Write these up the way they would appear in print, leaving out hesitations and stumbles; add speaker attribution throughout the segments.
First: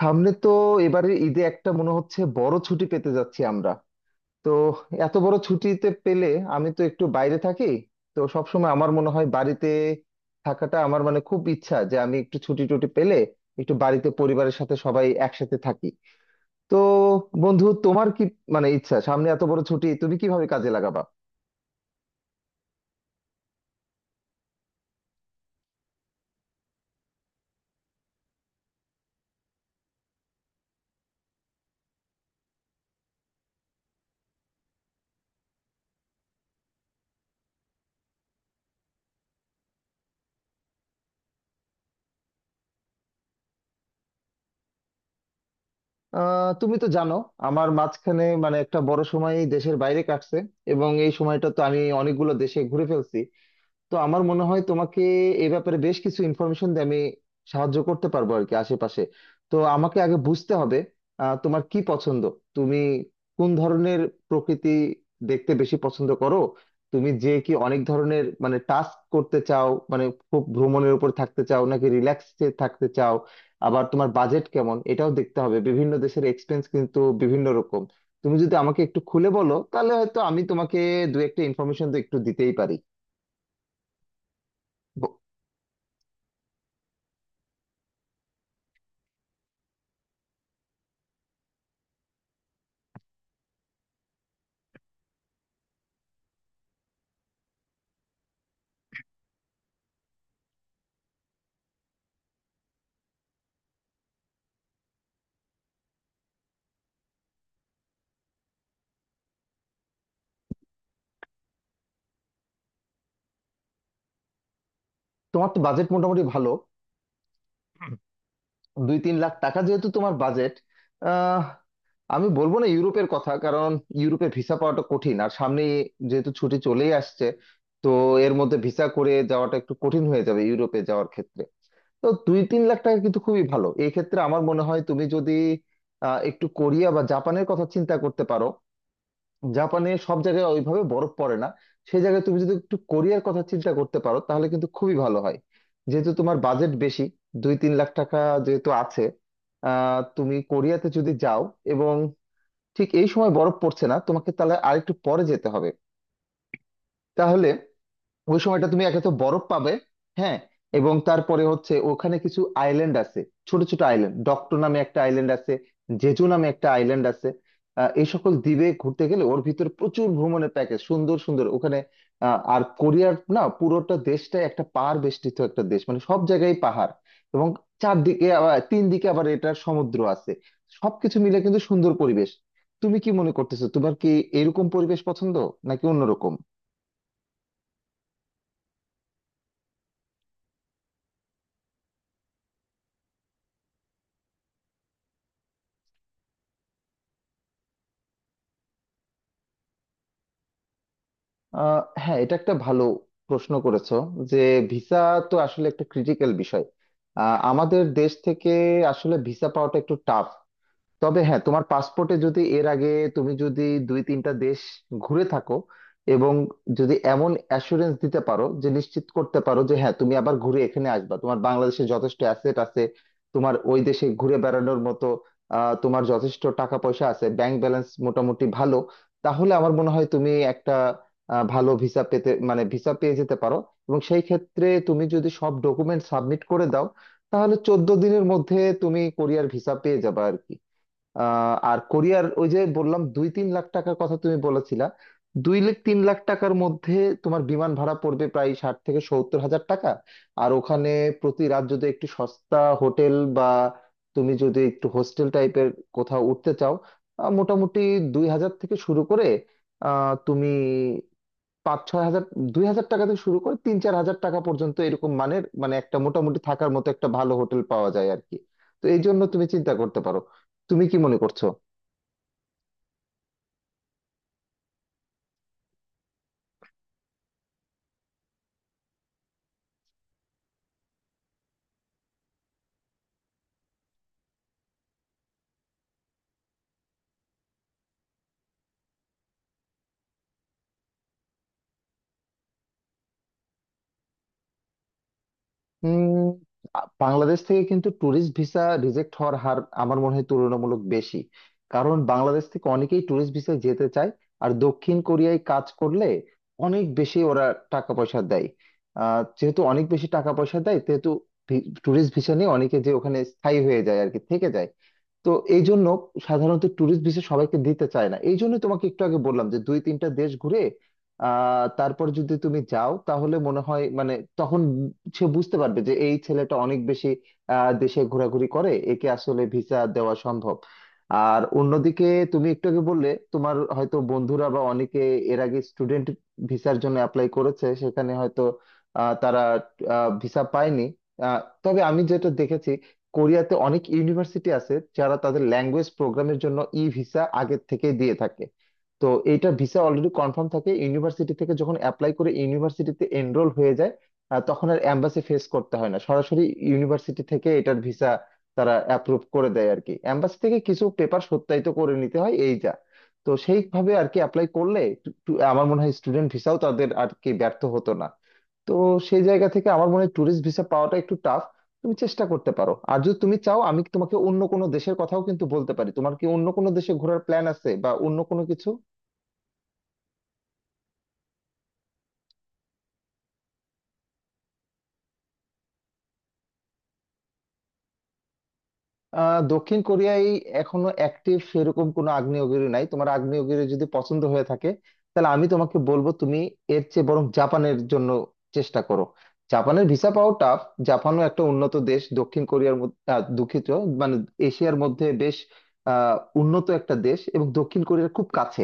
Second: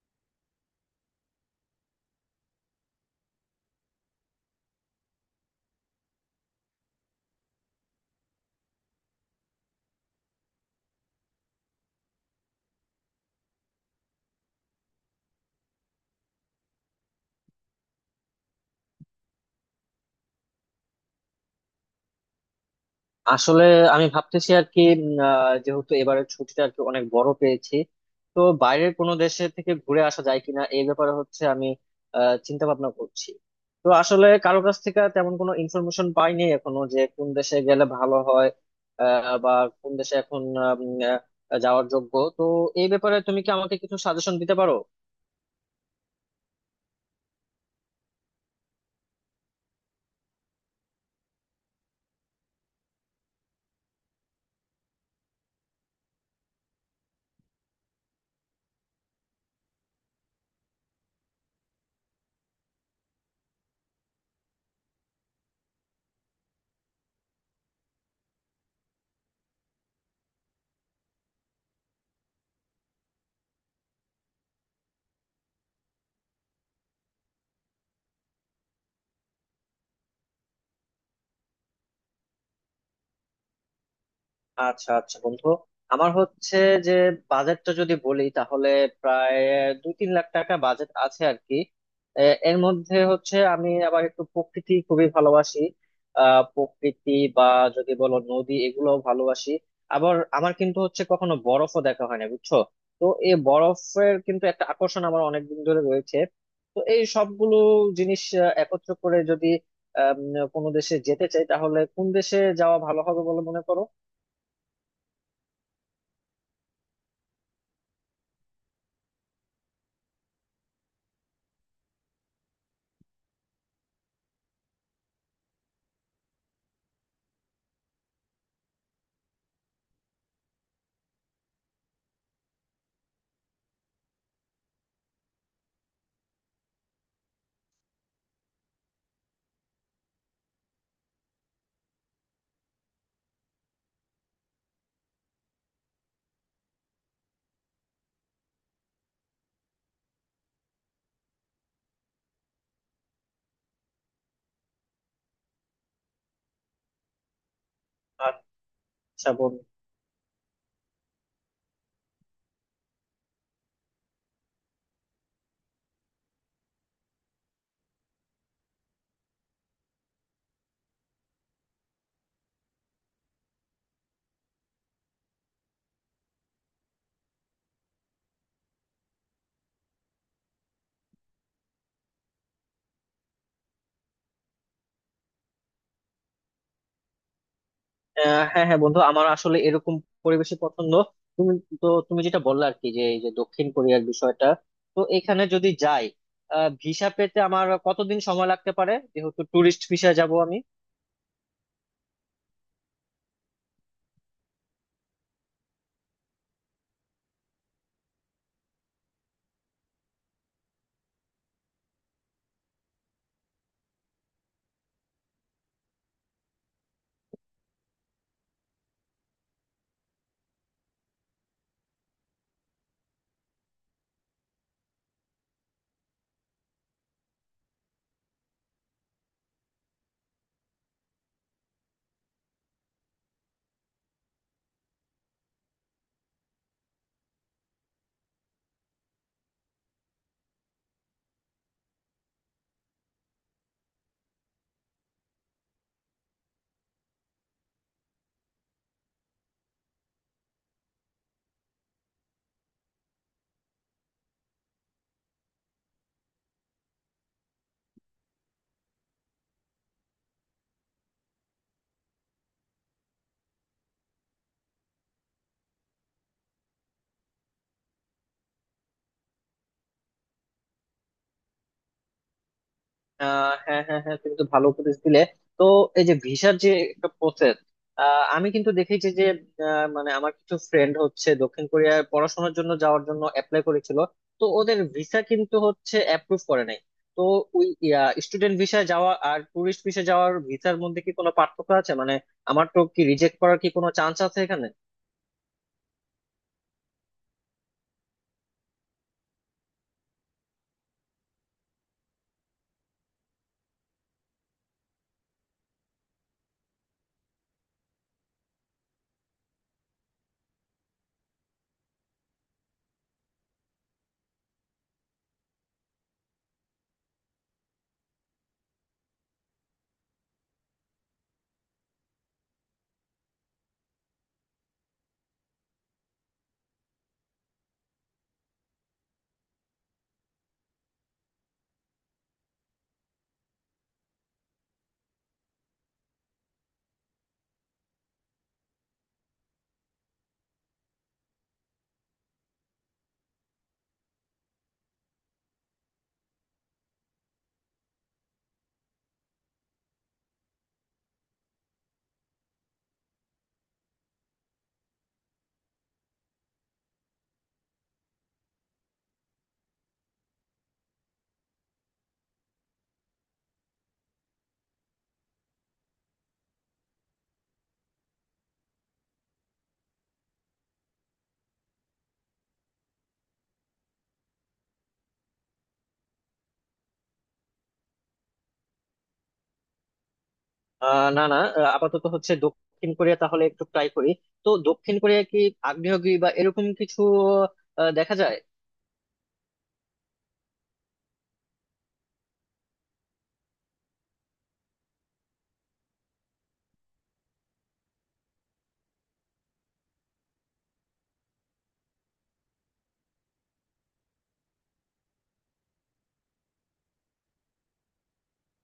Speaker 1: সামনে তো এবারে ঈদে একটা মনে হচ্ছে বড় ছুটি পেতে যাচ্ছি আমরা। তো এত বড় ছুটিতে পেলে আমি তো একটু বাইরে থাকি। তো সবসময় আমার মনে হয় বাড়িতে থাকাটা আমার মানে খুব ইচ্ছা যে আমি একটু ছুটি টুটি পেলে একটু বাড়িতে পরিবারের সাথে সবাই একসাথে থাকি। তো বন্ধু তোমার কি মানে ইচ্ছা সামনে এত বড় ছুটি তুমি কিভাবে কাজে লাগাবা?
Speaker 2: আসলে আমি ভাবতেছি আর কি যেহেতু এবারের ছুটিটা আর কি অনেক বড় পেয়েছি। তো বাইরের কোনো দেশে থেকে ঘুরে আসা যায় কিনা এই ব্যাপারে হচ্ছে আমি চিন্তা ভাবনা করছি। তো আসলে কারো কাছ থেকে তেমন কোনো ইনফরমেশন পাইনি এখনো যে কোন দেশে গেলে ভালো হয়, বা কোন দেশে এখন যাওয়ার যোগ্য। তো এই ব্যাপারে তুমি কি আমাকে কিছু সাজেশন দিতে পারো?
Speaker 1: তুমি তো জানো আমার মাঝখানে মানে একটা বড় সময় দেশের বাইরে কাটছে এবং এই সময়টা তো আমি অনেকগুলো দেশে ঘুরে ফেলছি। তো আমার মনে হয় তোমাকে এ ব্যাপারে বেশ কিছু ইনফরমেশন দিয়ে আমি সাহায্য করতে পারবো আর কি আশেপাশে। তো আমাকে আগে বুঝতে হবে তোমার কি পছন্দ, তুমি কোন ধরনের প্রকৃতি দেখতে বেশি পছন্দ করো, তুমি যে কি অনেক ধরনের মানে টাস্ক করতে চাও, মানে খুব ভ্রমণের উপর থাকতে চাও নাকি রিল্যাক্সে থাকতে চাও। আবার তোমার বাজেট কেমন এটাও দেখতে হবে, বিভিন্ন দেশের এক্সপেন্স কিন্তু বিভিন্ন রকম। তুমি যদি আমাকে একটু খুলে বলো তাহলে হয়তো আমি তোমাকে দু একটা ইনফরমেশন তো একটু দিতেই পারি।
Speaker 2: আচ্ছা আচ্ছা বন্ধু, আমার হচ্ছে যে বাজেটটা যদি বলি তাহলে প্রায় 2-3 লাখ টাকা বাজেট আছে আর কি। এ, এর মধ্যে হচ্ছে আমি আবার একটু প্রকৃতি খুবই ভালোবাসি। প্রকৃতি বা যদি বলো নদী এগুলো ভালোবাসি। আবার আমার কিন্তু হচ্ছে কখনো বরফও দেখা হয় না, বুঝছো? তো এই বরফের কিন্তু একটা আকর্ষণ আমার অনেকদিন ধরে রয়েছে। তো এই সবগুলো জিনিস একত্র করে যদি কোনো দেশে যেতে চাই তাহলে কোন দেশে যাওয়া ভালো হবে বলে মনে করো?
Speaker 1: তোমার তো বাজেট মোটামুটি ভালো, 2-3 লাখ টাকা যেহেতু তোমার বাজেট। আহ আমি বলবো না ইউরোপের কথা, কারণ ইউরোপে ভিসা পাওয়াটা কঠিন আর সামনে যেহেতু ছুটি চলেই আসছে, তো এর মধ্যে ভিসা করে যাওয়াটা একটু কঠিন হয়ে যাবে ইউরোপে যাওয়ার ক্ষেত্রে। তো 2-3 লাখ টাকা কিন্তু খুবই ভালো, এই ক্ষেত্রে আমার মনে হয় তুমি যদি একটু কোরিয়া বা জাপানের কথা চিন্তা করতে পারো। জাপানে সব জায়গায় ওইভাবে বরফ পড়ে না, সেই জায়গায় তুমি যদি একটু কোরিয়ার কথা চিন্তা করতে পারো তাহলে কিন্তু খুবই ভালো হয়। যেহেতু তোমার বাজেট বেশি, 2-3 লাখ টাকা যেহেতু আছে, তুমি কোরিয়াতে যদি যাও এবং ঠিক এই সময় বরফ পড়ছে না তোমাকে তাহলে আরেকটু পরে যেতে হবে, তাহলে ওই সময়টা তুমি একে তো
Speaker 2: আচ্ছা
Speaker 1: বরফ
Speaker 2: বন্ধু।
Speaker 1: পাবে। হ্যাঁ, এবং তারপরে হচ্ছে ওখানে কিছু আইল্যান্ড আছে, ছোট ছোট আইল্যান্ড, ডক্টর নামে একটা আইল্যান্ড আছে, জেজু নামে একটা আইল্যান্ড আছে। এই সকল দ্বীপে ঘুরতে গেলে ওর ভিতরে প্রচুর ভ্রমণের প্যাকেজ, সুন্দর সুন্দর ওখানে। আর কোরিয়ার না পুরোটা দেশটাই একটা পাহাড় বেষ্টিত একটা দেশ, মানে সব জায়গায় পাহাড় এবং চারদিকে আবার তিন দিকে আবার এটার সমুদ্র আছে, সবকিছু মিলে কিন্তু সুন্দর পরিবেশ। তুমি কি মনে করতেছো, তোমার কি এরকম পরিবেশ পছন্দ নাকি অন্যরকম?
Speaker 2: হ্যাঁ হ্যাঁ বন্ধু, আমার আসলে এরকম পরিবেশই পছন্দ। তুমি তো তুমি যেটা বললে আর কি যে এই যে দক্ষিণ কোরিয়ার বিষয়টা। তো এখানে যদি যাই, ভিসা পেতে আমার কতদিন সময় লাগতে পারে যেহেতু টুরিস্ট ভিসা যাব আমি?
Speaker 1: হ্যাঁ, এটা একটা ভালো প্রশ্ন করেছো যে ভিসা তো আসলে একটা ক্রিটিক্যাল বিষয়। আমাদের দেশ থেকে আসলে ভিসা পাওয়াটা একটু টাফ। তবে হ্যাঁ, তোমার পাসপোর্টে যদি এর আগে তুমি যদি 2-3টা দেশ ঘুরে থাকো এবং যদি এমন অ্যাসুরেন্স দিতে পারো, যে নিশ্চিত করতে পারো যে হ্যাঁ তুমি আবার ঘুরে এখানে আসবা, তোমার বাংলাদেশে যথেষ্ট অ্যাসেট আছে, তোমার ওই দেশে ঘুরে বেড়ানোর মতো তোমার যথেষ্ট টাকা পয়সা আছে, ব্যাংক ব্যালেন্স মোটামুটি ভালো, তাহলে আমার মনে হয় তুমি একটা ভালো ভিসা পেতে মানে ভিসা পেয়ে যেতে পারো। এবং সেই ক্ষেত্রে তুমি যদি সব ডকুমেন্ট সাবমিট করে দাও তাহলে 14 দিনের মধ্যে তুমি কোরিয়ার ভিসা পেয়ে যাবে আর কি। আর কোরিয়ার ওই যে বললাম দুই তিন লাখ টাকার কথা তুমি বলেছিলা, 2-3 লাখ টাকার মধ্যে তোমার বিমান ভাড়া পড়বে প্রায় 60-70 হাজার টাকা। আর ওখানে প্রতি রাত যদি একটু সস্তা হোটেল বা তুমি যদি একটু হোস্টেল টাইপের কোথাও উঠতে চাও, মোটামুটি 2000 থেকে শুরু করে তুমি 5-6 হাজার, দুই হাজার টাকা থেকে শুরু করে 3-4 হাজার টাকা পর্যন্ত এরকম মানের মানে একটা মোটামুটি থাকার মতো একটা ভালো হোটেল পাওয়া যায় আর কি। তো এই জন্য তুমি চিন্তা করতে পারো। তুমি কি মনে করছো?
Speaker 2: হ্যাঁ হ্যাঁ হ্যাঁ, তুমি তো ভালো উপদেশ দিলে। তো এই যে ভিসার যে একটা প্রসেস, আমি কিন্তু দেখেছি যে মানে আমার কিছু ফ্রেন্ড হচ্ছে দক্ষিণ কোরিয়ায় পড়াশোনার জন্য যাওয়ার জন্য অ্যাপ্লাই করেছিল। তো ওদের ভিসা কিন্তু হচ্ছে অ্যাপ্রুভ করে নাই। তো ওই স্টুডেন্ট ভিসা যাওয়া আর টুরিস্ট ভিসা যাওয়ার ভিসার মধ্যে কি কোনো পার্থক্য আছে, মানে আমার তো কি রিজেক্ট করার কি কোনো চান্স আছে এখানে?
Speaker 1: উম বাংলাদেশ থেকে কিন্তু ট্যুরিস্ট ভিসা রিজেক্ট হওয়ার হার আমার মনে হয় তুলনামূলক বেশি, কারণ বাংলাদেশ থেকে অনেকেই ট্যুরিস্ট ভিসায় যেতে চায় আর দক্ষিণ কোরিয়ায় কাজ করলে অনেক বেশি ওরা টাকা পয়সা দেয়। যেহেতু অনেক বেশি টাকা পয়সা দেয় সেহেতু ট্যুরিস্ট ভিসা নিয়ে অনেকে যে ওখানে স্থায়ী হয়ে যায় আর কি, থেকে যায়। তো এই জন্য সাধারণত ট্যুরিস্ট ভিসা সবাইকে দিতে চায় না, এই জন্য তোমাকে একটু আগে বললাম যে 2-3টা দেশ ঘুরে তারপর যদি তুমি যাও তাহলে মনে হয় মানে, তখন সে বুঝতে পারবে যে এই ছেলেটা অনেক বেশি দেশে ঘোরাঘুরি করে, একে আসলে ভিসা দেওয়া সম্ভব। আর অন্যদিকে তুমি একটু আগে বললে তোমার হয়তো বন্ধুরা বা অনেকে এর আগে স্টুডেন্ট ভিসার জন্য অ্যাপ্লাই করেছে, সেখানে হয়তো তারা ভিসা পায়নি। তবে আমি যেটা দেখেছি কোরিয়াতে অনেক ইউনিভার্সিটি আছে যারা তাদের ল্যাঙ্গুয়েজ প্রোগ্রামের জন্য ই ভিসা আগের থেকে দিয়ে থাকে। তো এইটা ভিসা অলরেডি কনফার্ম থাকে ইউনিভার্সিটি থেকে, যখন অ্যাপ্লাই করে ইউনিভার্সিটিতে এনরোল হয়ে যায় তখন আর এম্বাসি ফেস করতে হয় না, সরাসরি ইউনিভার্সিটি থেকে এটার ভিসা তারা অ্যাপ্রুভ করে দেয় আর কি। এম্বাসি থেকে কিছু পেপার সত্যায়িত করে নিতে হয় এই যা। তো সেইভাবে আর কি অ্যাপ্লাই করলে টু- টু- আমার মনে হয় স্টুডেন্ট ভিসাও তাদের আর কি ব্যর্থ হতো না। তো সেই জায়গা থেকে আমার মনে হয় ট্যুরিস্ট ভিসা তুমি চেষ্টা করতে পারো। আর যদি তুমি চাও আমি তোমাকে অন্য কোনো দেশের কথাও কিন্তু বলতে পারি, তোমার কি অন্য কোনো দেশে ঘোরার প্ল্যান আছে বা অন্য কোনো কিছু?
Speaker 2: না, না, আপাতত হচ্ছে দক্ষিণ কোরিয়া তাহলে একটু ট্রাই করি। তো দক্ষিণ কোরিয়া কি আগ্নেয়গিরি বা এরকম কিছু দেখা যায়?
Speaker 1: দক্ষিণ কোরিয়ায় এখনো অ্যাক্টিভ সেরকম কোনো আগ্নেয়গিরি নাই। তোমার আগ্নেয়গিরি যদি পছন্দ হয়ে থাকে তাহলে আমি তোমাকে বলবো তুমি এর চেয়ে বরং জাপানের জন্য চেষ্টা করো। জাপানের ভিসা পাওয়া টাফ। জাপানও একটা উন্নত দেশ দক্ষিণ কোরিয়ার মধ্যে, দুঃখিত, মানে এশিয়ার মধ্যে বেশ আহ উন্নত একটা দেশ এবং দক্ষিণ কোরিয়ার খুব কাছে।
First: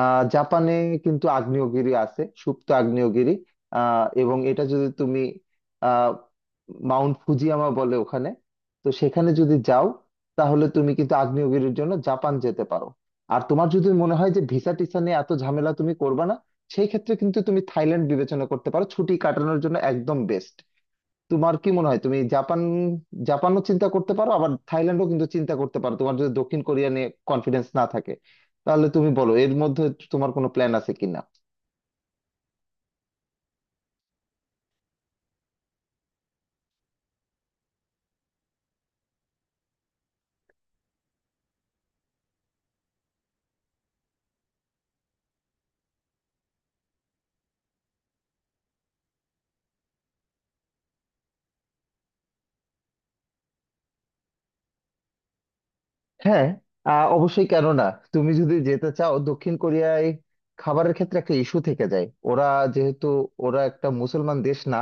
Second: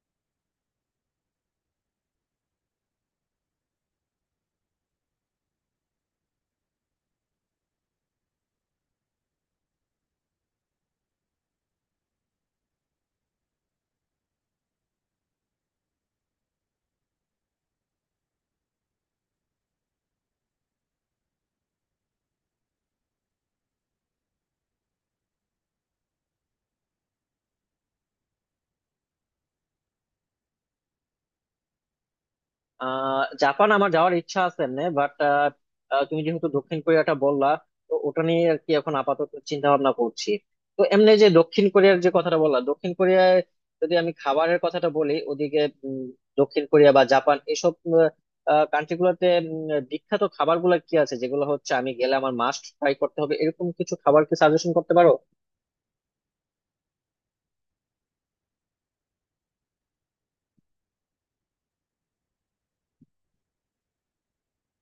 Speaker 1: জাপানে কিন্তু আগ্নেয়গিরি আছে, সুপ্ত আগ্নেয়গিরি। এবং এটা যদি তুমি আহ মাউন্ট ফুজিয়ামা বলে ওখানে। তো সেখানে যদি যাও তাহলে তুমি কিন্তু আগ্নেয়গিরির জন্য জাপান যেতে পারো। আর তোমার যদি মনে হয় যে ভিসা টিসা নিয়ে এত ঝামেলা তুমি করবে না, সেই ক্ষেত্রে কিন্তু তুমি থাইল্যান্ড বিবেচনা করতে পারো, ছুটি কাটানোর জন্য একদম বেস্ট। তোমার কি মনে হয় তুমি জাপান, জাপানও চিন্তা করতে পারো আবার থাইল্যান্ডও কিন্তু চিন্তা করতে পারো তোমার যদি দক্ষিণ কোরিয়া নিয়ে কনফিডেন্স না থাকে। তাহলে তুমি বলো এর মধ্যে তোমার কোনো প্ল্যান আছে কিনা?
Speaker 2: জাপান আমার যাওয়ার ইচ্ছা আছে এমনি, বাট তুমি যেহেতু দক্ষিণ কোরিয়াটা বললা, তো ওটা নিয়ে আর কি এখন আপাতত চিন্তা ভাবনা করছি। তো এমনি যে দক্ষিণ কোরিয়ার যে কথাটা বললা, দক্ষিণ কোরিয়ায় যদি আমি খাবারের কথাটা বলি ওদিকে, উম, দক্ষিণ কোরিয়া বা জাপান এসব কান্ট্রি গুলোতে বিখ্যাত খাবার গুলা কি আছে যেগুলো হচ্ছে আমি গেলে আমার মাস্ট ট্রাই করতে হবে, এরকম কিছু খাবার কি সাজেশন করতে পারো?
Speaker 1: হ্যাঁ, অবশ্যই, কেন না। তুমি যদি যেতে চাও দক্ষিণ কোরিয়ায় খাবারের ক্ষেত্রে একটা ইস্যু থেকে যায়, ওরা যেহেতু ওরা একটা মুসলমান দেশ না,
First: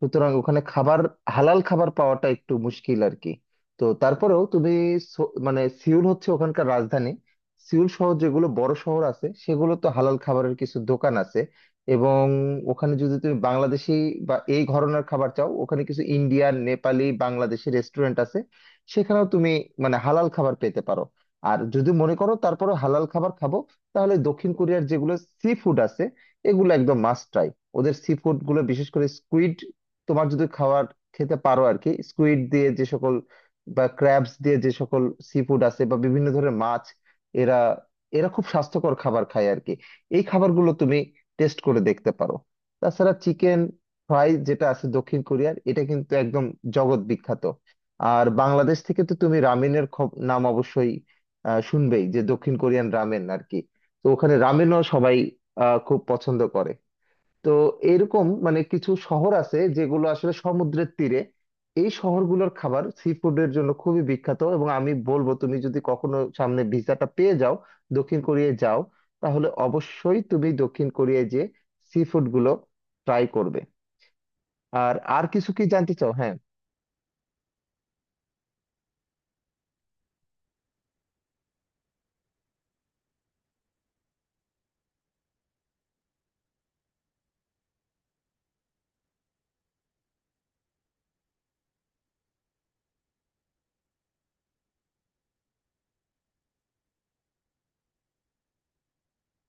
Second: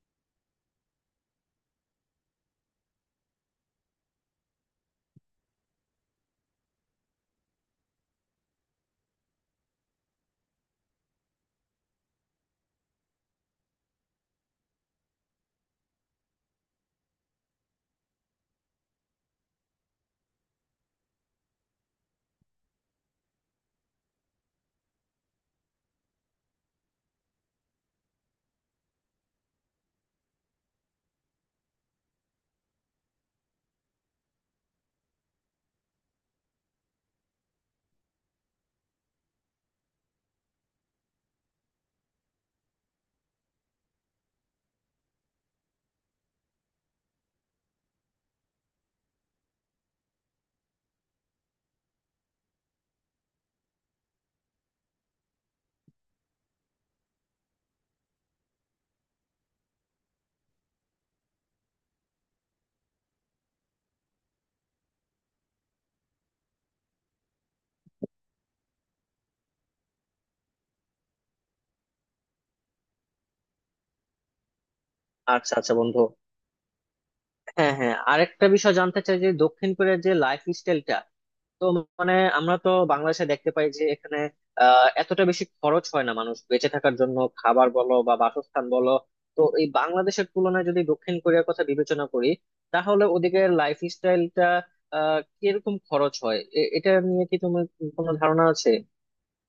Speaker 1: সুতরাং ওখানে খাবার হালাল খাবার পাওয়াটা একটু মুশকিল আর কি। তো তারপরেও তুমি মানে সিউল হচ্ছে ওখানকার রাজধানী, সিউল শহর যেগুলো বড় শহর আছে সেগুলো তো হালাল খাবারের কিছু দোকান আছে। এবং ওখানে যদি তুমি বাংলাদেশি বা এই ঘরনের খাবার চাও, ওখানে কিছু ইন্ডিয়ান নেপালি বাংলাদেশি রেস্টুরেন্ট আছে, সেখানেও তুমি মানে হালাল খাবার পেতে পারো। আর যদি মনে করো তারপরে হালাল খাবার খাবো, তাহলে দক্ষিণ কোরিয়ার যেগুলো সি ফুড আছে এগুলো একদম মাস্ট ট্রাই। ওদের সি ফুড গুলো বিশেষ করে স্কুইড, তোমার যদি খাবার খেতে পারো আর কি, স্কুইড দিয়ে যে সকল বা ক্র্যাবস দিয়ে যে সকল সি ফুড আছে বা বিভিন্ন ধরনের মাছ, এরা এরা খুব স্বাস্থ্যকর খাবার খায় আর কি। এই খাবারগুলো তুমি টেস্ট করে দেখতে পারো। তাছাড়া চিকেন ফ্রাই যেটা আছে দক্ষিণ কোরিয়ার, এটা কিন্তু একদম জগৎ বিখ্যাত। আর বাংলাদেশ থেকে তো তুমি রামেনের নাম অবশ্যই শুনবেই যে দক্ষিণ কোরিয়ান রামেন আর কি। তো ওখানে রামেনও সবাই খুব পছন্দ করে। তো এরকম মানে কিছু শহর আছে যেগুলো আসলে সমুদ্রের তীরে, এই শহরগুলোর খাবার সি ফুডের জন্য খুবই বিখ্যাত এবং আমি বলবো তুমি যদি কখনো সামনে ভিসাটা পেয়ে যাও দক্ষিণ কোরিয়ায় যাও, তাহলে অবশ্যই তুমি দক্ষিণ কোরিয়ায় যে সি ফুড গুলো ট্রাই করবে। আর আর কিছু
Speaker 2: আচ্ছা
Speaker 1: কি
Speaker 2: আচ্ছা
Speaker 1: জানতে
Speaker 2: বন্ধু,
Speaker 1: চাও? হ্যাঁ
Speaker 2: হ্যাঁ হ্যাঁ, আরেকটা বিষয় জানতে চাই যে দক্ষিণ কোরিয়ার যে লাইফ স্টাইলটা। তো মানে আমরা তো বাংলাদেশে দেখতে পাই যে এখানে এতটা বেশি খরচ হয় না মানুষ বেঁচে থাকার জন্য, খাবার বলো বা বাসস্থান বলো। তো এই বাংলাদেশের তুলনায় যদি দক্ষিণ কোরিয়ার কথা বিবেচনা করি তাহলে ওদিকে লাইফ স্টাইলটা কিরকম খরচ হয়, এটা নিয়ে কি তোমার কোনো ধারণা আছে?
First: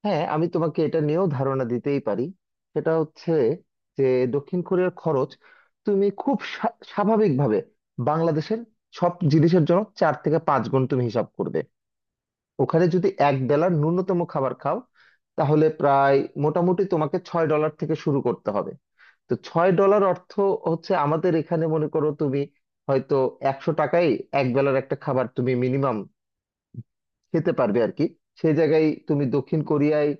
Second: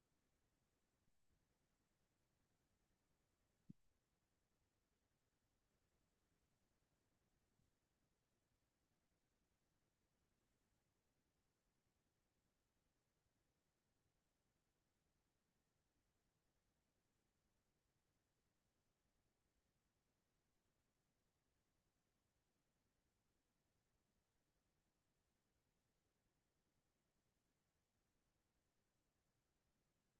Speaker 1: হ্যাঁ, আমি তোমাকে এটা নিয়েও ধারণা দিতেই পারি। সেটা হচ্ছে যে দক্ষিণ কোরিয়ার খরচ তুমি খুব স্বাভাবিকভাবে বাংলাদেশের সব জিনিসের জন্য 4-5 গুণ তুমি হিসাব করবে। ওখানে যদি এক বেলার ন্যূনতম খাবার খাও তাহলে প্রায় মোটামুটি তোমাকে $6 থেকে শুরু করতে হবে। তো $6 অর্থ হচ্ছে আমাদের এখানে মনে করো তুমি হয়তো 100 টাকায় এক বেলার একটা খাবার তুমি মিনিমাম খেতে পারবে আর কি। সেই জায়গায় তুমি দক্ষিণ কোরিয়ায়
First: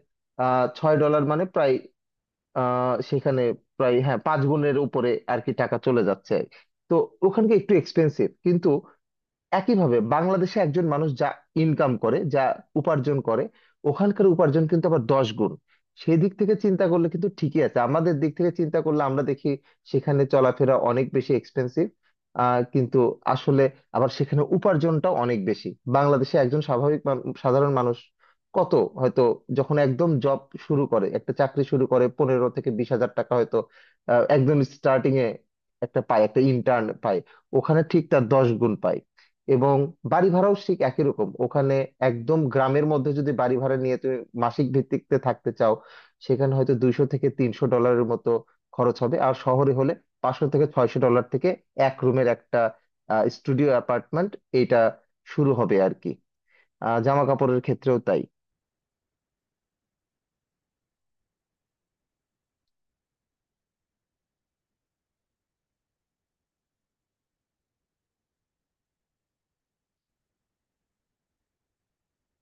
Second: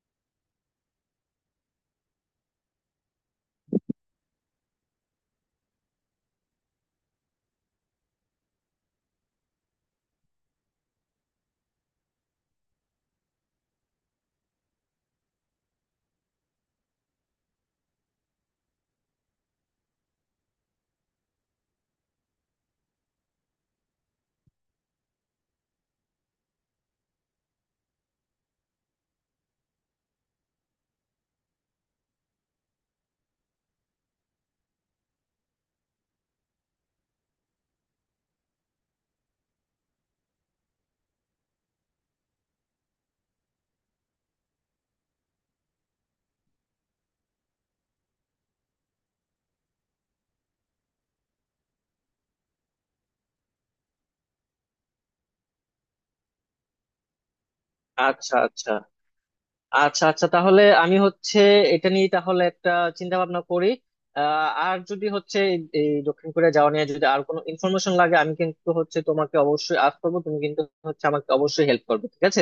Speaker 1: $6 মানে প্রায় সেখানে প্রায় হ্যাঁ 5 গুণের উপরে আর কি টাকা চলে যাচ্ছে। তো ওখানকে একটু এক্সপেন্সিভ, কিন্তু একইভাবে বাংলাদেশে একজন মানুষ যা ইনকাম করে, যা উপার্জন করে, ওখানকার উপার্জন কিন্তু আবার 10 গুণ। সেই দিক থেকে চিন্তা করলে কিন্তু ঠিকই আছে, আমাদের দিক থেকে চিন্তা করলে আমরা দেখি সেখানে চলাফেরা অনেক বেশি এক্সপেন্সিভ, কিন্তু আসলে আবার সেখানে উপার্জনটাও অনেক বেশি। বাংলাদেশে একজন স্বাভাবিক সাধারণ মানুষ কত হয়তো, যখন একদম জব শুরু করে, একটা চাকরি শুরু করে 15-20 হাজার টাকা হয়তো একদম স্টার্টিং এ একটা পায়, একটা ইন্টার্ন পায়। ওখানে ঠিক তার 10 গুণ পায়। এবং বাড়ি ভাড়াও ঠিক একই রকম, ওখানে একদম গ্রামের মধ্যে যদি বাড়ি ভাড়া নিয়ে তুমি মাসিক ভিত্তিতে থাকতে চাও সেখানে হয়তো $200-300 মতো খরচ হবে, আর শহরে হলে $500-600 থেকে এক রুমের একটা স্টুডিও অ্যাপার্টমেন্ট, এটা শুরু হবে আর কি। জামা কাপড়ের ক্ষেত্রেও তাই।
Speaker 2: আচ্ছা, আচ্ছা। আচ্ছা, আচ্ছা, তাহলে আমি হচ্ছে এটা নিয়ে তাহলে একটা চিন্তা ভাবনা করি। আর যদি হচ্ছে এই এই দক্ষিণ কোরিয়া যাওয়া নিয়ে যদি আর কোনো ইনফরমেশন লাগে, আমি কিন্তু হচ্ছে তোমাকে অবশ্যই আজ করবো। তুমি কিন্তু হচ্ছে আমাকে অবশ্যই হেল্প করবে, ঠিক আছে?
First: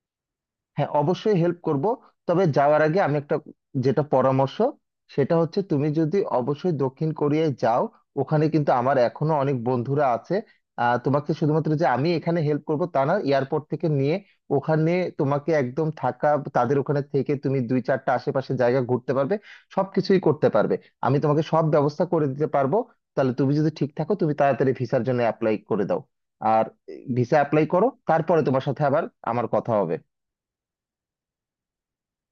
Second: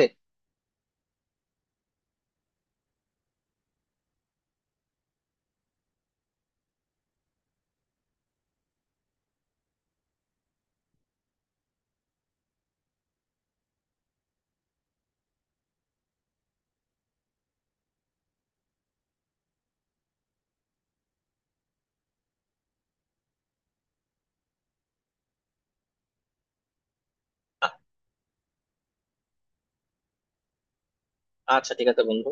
Speaker 1: হ্যাঁ অবশ্যই হেল্প করব। তবে যাওয়ার আগে আমি একটা যেটা পরামর্শ, সেটা হচ্ছে তুমি যদি অবশ্যই দক্ষিণ কোরিয়ায় যাও ওখানে কিন্তু আমার এখনো অনেক বন্ধুরা আছে। তোমাকে শুধুমাত্র যে আমি এখানে হেল্প করব তা না, এয়ারপোর্ট থেকে নিয়ে ওখানে তোমাকে একদম থাকা, তাদের ওখানে থেকে তুমি 2-4টা আশেপাশে জায়গা ঘুরতে পারবে, সবকিছুই করতে পারবে, আমি তোমাকে সব ব্যবস্থা করে দিতে পারবো। তাহলে তুমি যদি ঠিক থাকো তুমি তাড়াতাড়ি ভিসার জন্য অ্যাপ্লাই করে দাও। আর ভিসা অ্যাপ্লাই
Speaker 2: আ-
Speaker 1: করো, তারপরে তোমার সাথে আবার আমার কথা হবে।
Speaker 2: আচ্ছা, ঠিক আছে বন্ধু।